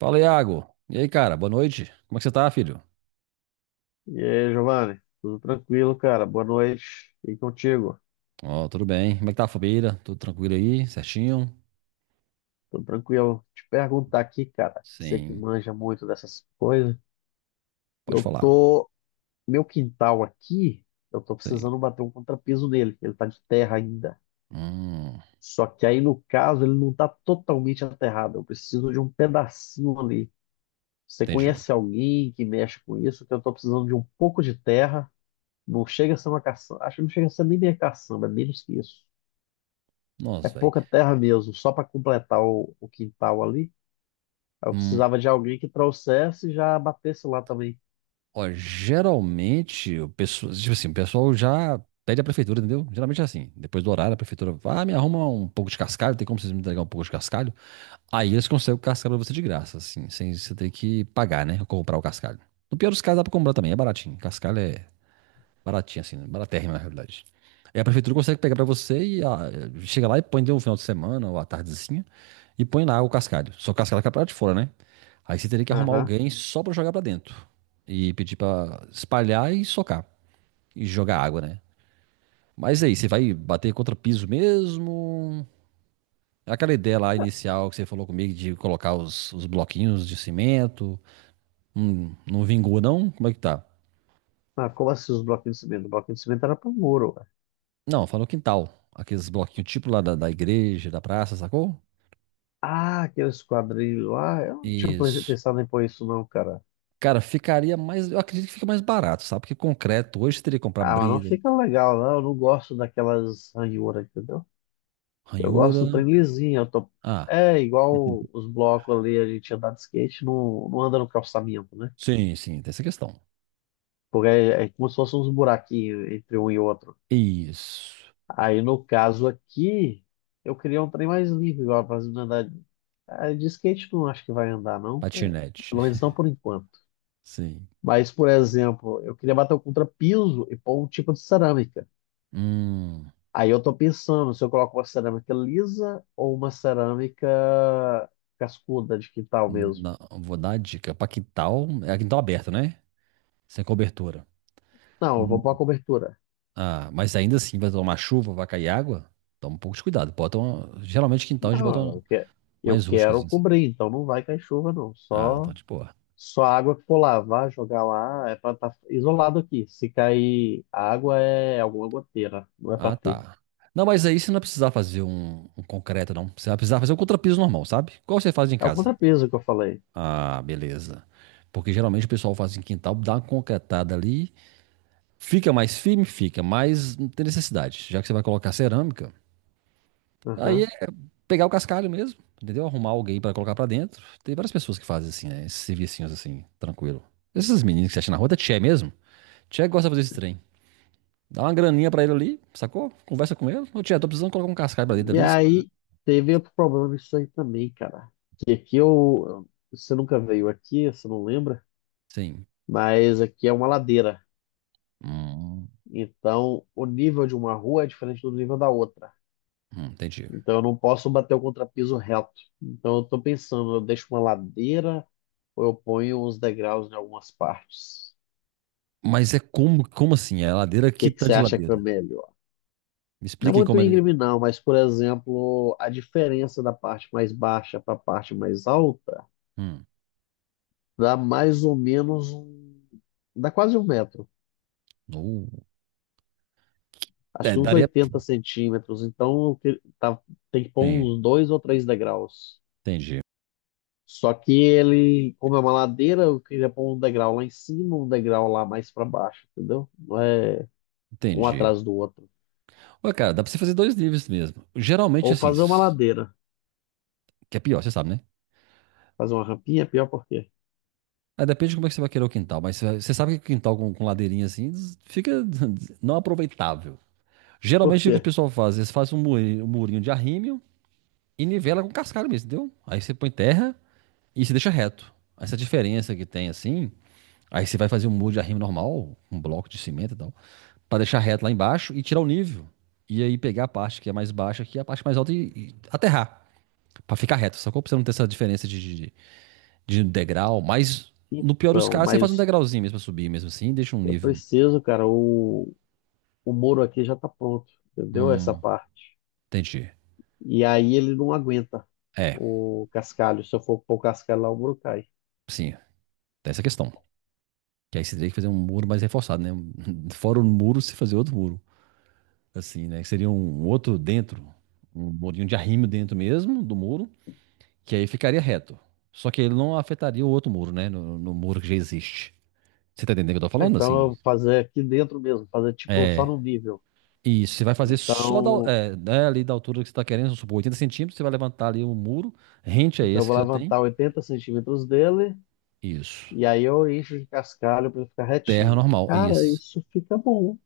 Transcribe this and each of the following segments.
Fala, Iago. E aí, cara? Boa noite. Como é que você tá, filho? E aí, Giovanni, tudo tranquilo, cara? Boa noite. E contigo? Ó, tudo bem. Como é que tá a família? Tudo tranquilo aí? Certinho? Tudo tranquilo? Te perguntar aqui, cara, você que Sim. manja muito dessas coisas. Pode Eu falar. tô. Meu quintal aqui, eu tô Sim. precisando bater um contrapiso nele. Ele tá de terra ainda. Hum, Só que aí, no caso, ele não tá totalmente aterrado. Eu preciso de um pedacinho ali. Você entendi. conhece alguém que mexe com isso? Que eu tô precisando de um pouco de terra. Não chega a ser uma caçamba. Acho que não chega a ser nem minha caçamba, é menos que isso. É Nossa, velho. pouca terra mesmo, só para completar o quintal ali. Eu Hum, precisava de alguém que trouxesse e já batesse lá também. ó, geralmente, o pessoal, tipo assim, o pessoal já pede a prefeitura, entendeu? Geralmente é assim. Depois do horário, a prefeitura vai, me arruma um pouco de cascalho. Tem como vocês me entregar um pouco de cascalho? Aí eles conseguem o cascalho pra você de graça, assim, sem você ter que pagar, né? Ou comprar o cascalho. No pior dos casos, dá pra comprar também. É baratinho. Cascalho é baratinho, assim, né? Baratérrimo, na realidade. Aí a prefeitura consegue pegar pra você e chega lá e põe de um final de semana ou à tardezinha e põe lá o cascalho. Só que o cascalho fica pra lá de fora, né? Aí você teria que arrumar Aham. alguém só pra jogar pra dentro e pedir pra espalhar e socar e jogar água, né? Mas aí, você vai bater contra piso mesmo? Aquela ideia lá inicial que você falou comigo de colocar os bloquinhos de cimento, não vingou não? Como é que tá? Ah, como assim os bloquinhos de cimento? O bloquinho de cimento era pro muro, ué. Não, falou quintal. Aqueles bloquinhos tipo lá da igreja, da praça, sacou? Ah, aqueles quadrilhos lá. Eu não tinha Isso. pensado em pôr isso não, cara. Cara, ficaria mais. Eu acredito que fica mais barato, sabe? Porque concreto hoje você teria que comprar Ah, mas não brida, fica legal, não. Eu não gosto daquelas ranhuras, entendeu? Eu gosto do ranhura. trem lisinho. Eu tô. Ah, É igual os blocos ali, a gente andar de skate, não, não anda no calçamento, né? sim, sim, tem essa questão. Porque é, é como se fossem uns buraquinhos entre um e outro. Isso. Aí, no caso aqui, eu queria um trem mais livre, igual pra não andar. De skate não acho que vai andar, não. É, Patinete. pelo menos não por enquanto. Sim. Mas, por exemplo, eu queria bater o contrapiso e pôr um tipo de cerâmica. Hum. Aí eu tô pensando se eu coloco uma cerâmica lisa ou uma cerâmica cascuda de quintal mesmo. Não, vou dar a dica. Pra quintal. É quintal aberto, né? Sem cobertura. Não, eu vou pôr a Hum. cobertura. Ah, mas ainda assim vai tomar chuva, vai cair água. Toma um pouco de cuidado. Bota uma, geralmente quintal a gente bota uma Não, eu mais rústicas, quero assim. cobrir, então não vai cair chuva, não. Ah, então, Só de boa. Só a água que for lavar, jogar lá, é pra estar isolado aqui. Se cair água, é alguma goteira, não é pra Ah, ter. tá. Não, mas aí você não vai precisar fazer um concreto, não. Você vai precisar fazer um contrapiso normal, sabe? Igual você faz em É o casa. contrapeso que eu falei. Ah, beleza. Porque geralmente o pessoal faz em quintal, dá uma concretada ali, fica mais firme, fica, mas não tem necessidade. Já que você vai colocar cerâmica, aí Aham. é pegar o cascalho mesmo, entendeu? Arrumar alguém pra colocar pra dentro. Tem várias pessoas que fazem assim, né? Esses servicinhos, assim, tranquilo. Esses meninos que você acha na rua, é tchê mesmo? Tchê gosta de fazer esse trem. Dá uma graninha pra ele ali, sacou? Conversa com ele. Ô, tia, tô precisando colocar um cascalho pra dentro E ali. Olha. aí, teve outro problema disso aí também, cara. Que aqui eu. Você nunca veio aqui, você não lembra, Sim. mas aqui é uma ladeira. Hum, Então, o nível de uma rua é diferente do nível da outra. Entendi. Então, eu não posso bater o contrapiso reto. Então, eu tô pensando, eu deixo uma ladeira ou eu ponho uns degraus em algumas partes. Mas é como, como assim? É ladeira que que que tá você de acha que é ladeira. melhor? Me Não é explique muito como é que. íngreme, não, mas, por exemplo, a diferença da parte mais baixa para a parte mais alta Hum. dá mais ou menos um. Dá quase 1 metro. Uh. Acho É, que uns daria. 80 centímetros. Então, tem que pôr Tem. uns dois ou três degraus. Entendi. Só que ele, como é uma ladeira, eu queria pôr um degrau lá em cima, um degrau lá mais para baixo, entendeu? Não é um Entendi. atrás do outro. Ué, cara, dá pra você fazer dois níveis mesmo. Geralmente, Ou assim, fazer uma ladeira. que é pior, você sabe, né? Fazer uma rampinha é pior por quê? Aí depende de como é que você vai querer o quintal, mas você você sabe que o quintal com, ladeirinha assim fica não aproveitável. Por Geralmente o que o quê? pessoal faz, eles fazem um murinho de arrimo e nivela com cascalho mesmo, entendeu? Aí você põe terra e se deixa reto. Essa diferença que tem assim, aí você vai fazer um muro de arrimo normal, um bloco de cimento e tal, pra deixar reto lá embaixo e tirar o nível. E aí pegar a parte que é mais baixa aqui, a parte mais alta e aterrar. Pra ficar reto, só que você não ter essa diferença de um degrau, mas no pior dos Então, casos, você faz um mas degrauzinho mesmo pra subir mesmo assim e deixa um eu nível. preciso, cara. O Moro aqui já tá pronto, entendeu? Essa Hum, parte. entendi. E aí ele não aguenta É, o cascalho. Se eu for pôr o cascalho lá, o Moro cai. sim, tem essa questão. Que aí você teria que fazer um muro mais reforçado, né? Fora o muro, você fazer outro muro, assim, né? Que seria um outro dentro, um murinho de arrimo dentro mesmo do muro, que aí ficaria reto. Só que ele não afetaria o outro muro, né? No muro que já existe. Você tá entendendo o que eu tô Ah, falando, então eu assim? vou fazer aqui dentro mesmo, fazer tipo só no nível. E isso, você vai fazer só da, Então, é, né, ali da altura que você tá querendo, vamos supor, 80 centímetros, você vai levantar ali o muro, rente a então, eu esse vou que já tem. levantar 80 centímetros dele Isso. e aí eu encho de cascalho para ele ficar Terra retinho. normal, Cara, isso. isso fica bom.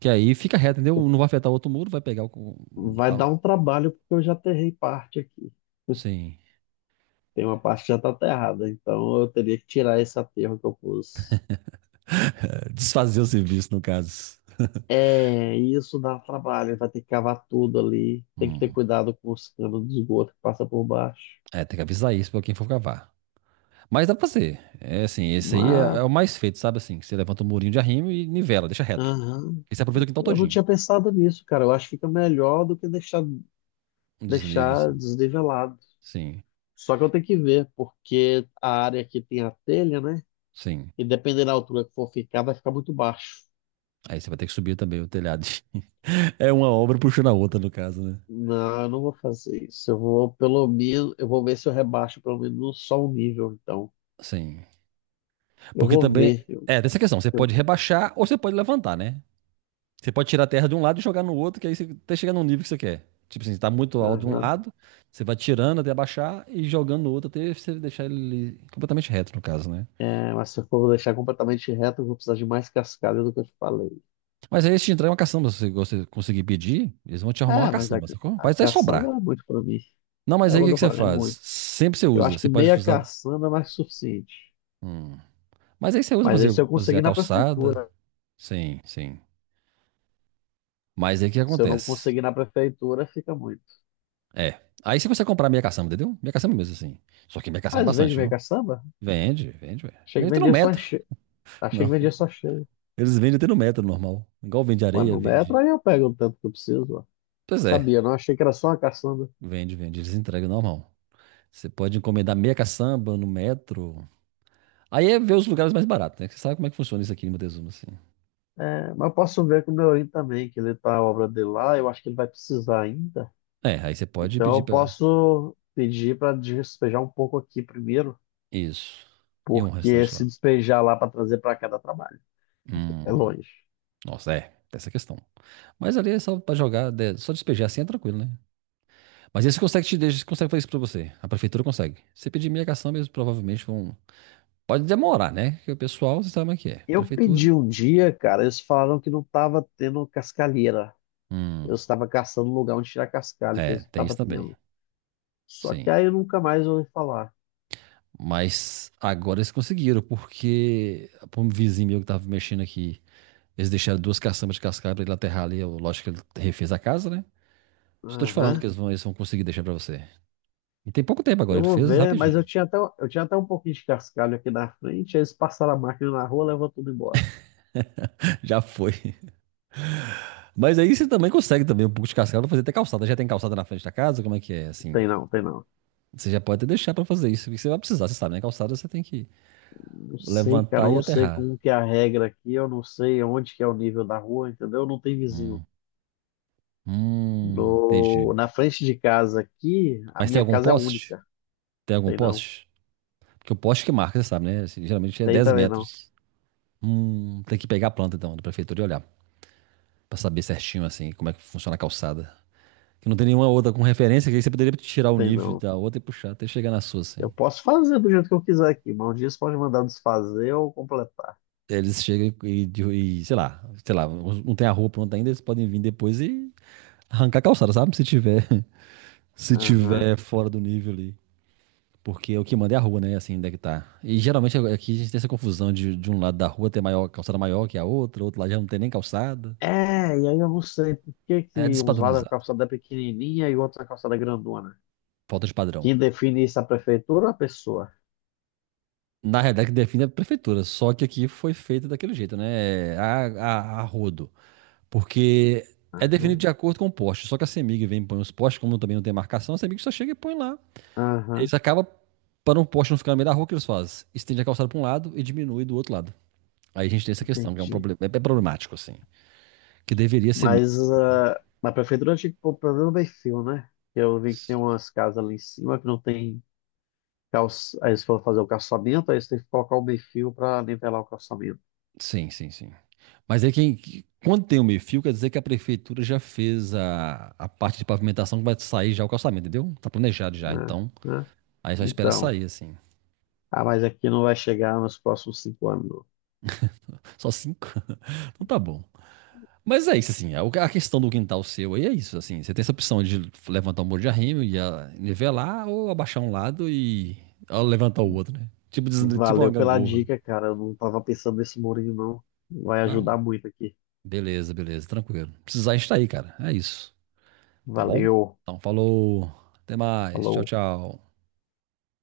Que aí fica reto, entendeu? Não vai afetar o outro muro, vai pegar o Vai dar a- um trabalho porque eu já aterrei parte aqui. sim. Tem uma parte que já tá aterrada, então eu teria que tirar esse aterro que eu pus. Desfazer o serviço, no caso. É, isso dá trabalho, vai ter que cavar tudo ali. Tem que ter Hum. cuidado com os canos de esgoto que passa por baixo. É, tem que avisar isso pra quem for cavar. Mas dá pra fazer. É assim, esse aí é, Mas, é o mais feito, sabe assim? Que você levanta o murinho de arrimo e nivela, deixa reto. aham, E você aproveita o quintal eu não todinho. tinha pensado nisso, cara. Eu acho que fica melhor do que deixar, Um desnível, deixar assim. desnivelado. Sim, Só que eu tenho que ver, porque a área que tem a telha, né? sim. E dependendo da altura que for ficar, vai ficar muito baixo. Aí você vai ter que subir também o telhado. É uma obra puxando a outra, no caso, né? Não, eu não vou fazer isso. Eu vou, pelo menos, eu vou ver se eu rebaixo pelo menos só um nível, então. Sim. Eu Porque vou também. ver. É, tem essa questão. Você eu, pode rebaixar ou você pode levantar, né? Você pode tirar a terra de um lado e jogar no outro, que aí você até chegar num nível que você quer. Tipo assim, você tá muito alto de um aham. lado, você vai tirando até abaixar e jogando no outro até você deixar ele completamente reto, no caso, né? É, mas se eu for deixar completamente reto, eu vou precisar de mais cascalho do que eu te falei. Mas aí se te entrar uma caçamba, se você conseguir pedir, eles vão te arrumar uma Ah, mas a, caçamba, ca- sacou? a Pode até caçamba é sobrar. muito pra mim. Não, É mas aí o quando que eu que você falo, é faz? muito. Sempre você Eu usa. acho Você que pode meia usar. caçamba é mais que suficiente. Hum. Mas aí você usa pra Mas aí fazer, se eu fazer a conseguir na calçada. prefeitura. Sim, sim. Mas aí o que Se eu não acontece? conseguir na prefeitura, fica muito. É. Aí se você consegue comprar meia caçamba, entendeu? Meia caçamba mesmo, assim. Só que meia caçamba é Às vezes bastante, meia viu? caçamba, Vende, vende, ué. achei Vende que até no vendia só metro. cheio, achei que Não. vendia só cheio. Eles vendem até no metro normal. Igual vende Mas areia, no metro vende. aí eu pego o tanto que eu preciso, ó. Pois é. Sabia, não? Achei que era só uma caçamba. Vende, vende. Eles entregam normal. Você pode encomendar meia caçamba no metro. Aí é ver os lugares mais baratos, né? Que você sabe como é que funciona isso aqui em Montezuma, assim. É, mas eu posso ver com o Neorim também, que ele tá a obra dele lá. Eu acho que ele vai precisar ainda. É, aí você pode Então pedir eu pra. posso pedir para despejar um pouco aqui primeiro, Isso. E um porque restaurante se lá. despejar lá para trazer para cá dá trabalho, é Hum. longe. Nossa, é. Tem essa questão. Mas ali é só pra jogar, só despejar assim é tranquilo, né? Mas esse consegue te deixa, consegue fazer isso pra você. A prefeitura consegue. Se pedir minha cação, eles provavelmente vão. Pode demorar, né? Porque o pessoal, você sabe como é que é. Eu Prefeitura. pedi um dia, cara, eles falaram que não estava tendo cascalheira. Eu Hum. estava caçando um lugar onde tirar cascalho, que É, eles não tem isso estavam também. tendo. Só que Sim. aí eu nunca mais ouvi falar. Mas agora eles conseguiram, porque pô, um vizinho meu que tava mexendo aqui. Eles deixaram 2 caçambas de cascalho pra ele aterrar ali. Eu, lógico que ele refez a casa, né? Só tô te falando Aham. que eles vão conseguir deixar pra você. E tem pouco tempo agora, Eu ele vou fez ver, mas eu rapidinho. tinha até, eu tinha até um pouquinho de cascalho aqui na frente, aí eles passaram a máquina na rua, levou tudo embora. Já foi. Mas aí você também consegue também um pouco de cascalho pra fazer até calçada. Já tem calçada na frente da casa? Como é que é, assim? Tem não, tem não. Você já pode até deixar pra fazer isso, porque você vai precisar, você sabe, né? Calçada você tem que Não sei, cara, eu levantar e não sei aterrar. como que é a regra aqui, eu não sei onde que é o nível da rua, entendeu? Não tem vizinho. Hum, No, entendi. na frente de casa aqui, a Mas tem minha algum casa é poste? única. Tem algum Tem não. poste? Porque o poste que marca, você sabe, né? Assim, geralmente é Tem 10 também não. metros. Tem que pegar a planta, então, da prefeitura e olhar. Pra saber certinho, assim, como é que funciona a calçada. Que não tem nenhuma outra com referência, que aí você poderia tirar o Tem nível não. da outra e puxar até chegar na sua, assim. Eu posso fazer do jeito que eu quiser aqui, mas um dia você pode mandar desfazer ou completar. Eles chegam e, sei lá, não tem a rua pronta ainda, eles podem vir depois e arrancar a calçada, sabe? Se tiver, se Aham. tiver fora do nível ali. Porque o que manda é a rua, né? Assim, onde é que tá. E geralmente é, aqui a gente tem essa confusão de um lado da rua ter maior, calçada maior que a outra, outro lado já não tem nem calçada. É, e aí eu não sei por que É que uns lados a despadronizado. calçada é pequenininha e outros a calçada é grandona. Falta de padrão. Quem define isso é a prefeitura ou a pessoa? Na realidade, que define é a prefeitura, só que aqui foi feito daquele jeito, né? É, a rodo. Porque é definido Aham, de acordo com o poste. Só que a CEMIG vem e põe os postes, como também não tem marcação, a CEMIG só chega e põe lá. aham, Eles acabam, para um poste não ficar no meio da rua, o que eles fazem? Estende a calçada para um lado e diminui do outro lado. Aí a gente tem essa questão, que é um entendi. problema, é problemático, assim. Que deveria ser. Me- Mas na prefeitura tinha que pôr pelo menos meio fio, né? Eu vi que tem umas casas ali em cima que não tem calço. Aí eles foram fazer o calçamento, aí eles têm que colocar o meio fio para nivelar o calçamento. Sim, sim, sim. Quando tem o meio-fio, quer dizer que a prefeitura já fez a parte de pavimentação que vai sair já o calçamento, entendeu? Tá planejado já. Né? Então, Né? aí só espera Então, sair, assim. Mas aqui não vai chegar nos próximos 5 anos, não. Só cinco? Então tá bom. Mas é isso, assim. A questão do quintal seu aí é isso, assim. Você tem essa opção de levantar um muro de arrimo e nivelar ou abaixar um lado e levantar o outro, né? Tipo, tipo uma Valeu pela gangorra. dica, cara. Eu não tava pensando nesse murinho, não. Vai ajudar Não, muito aqui. beleza, beleza, tranquilo. Precisar, a gente tá aí, cara. É isso. Tá bom? Valeu. Então falou. Até mais. Tchau, Falou. tchau.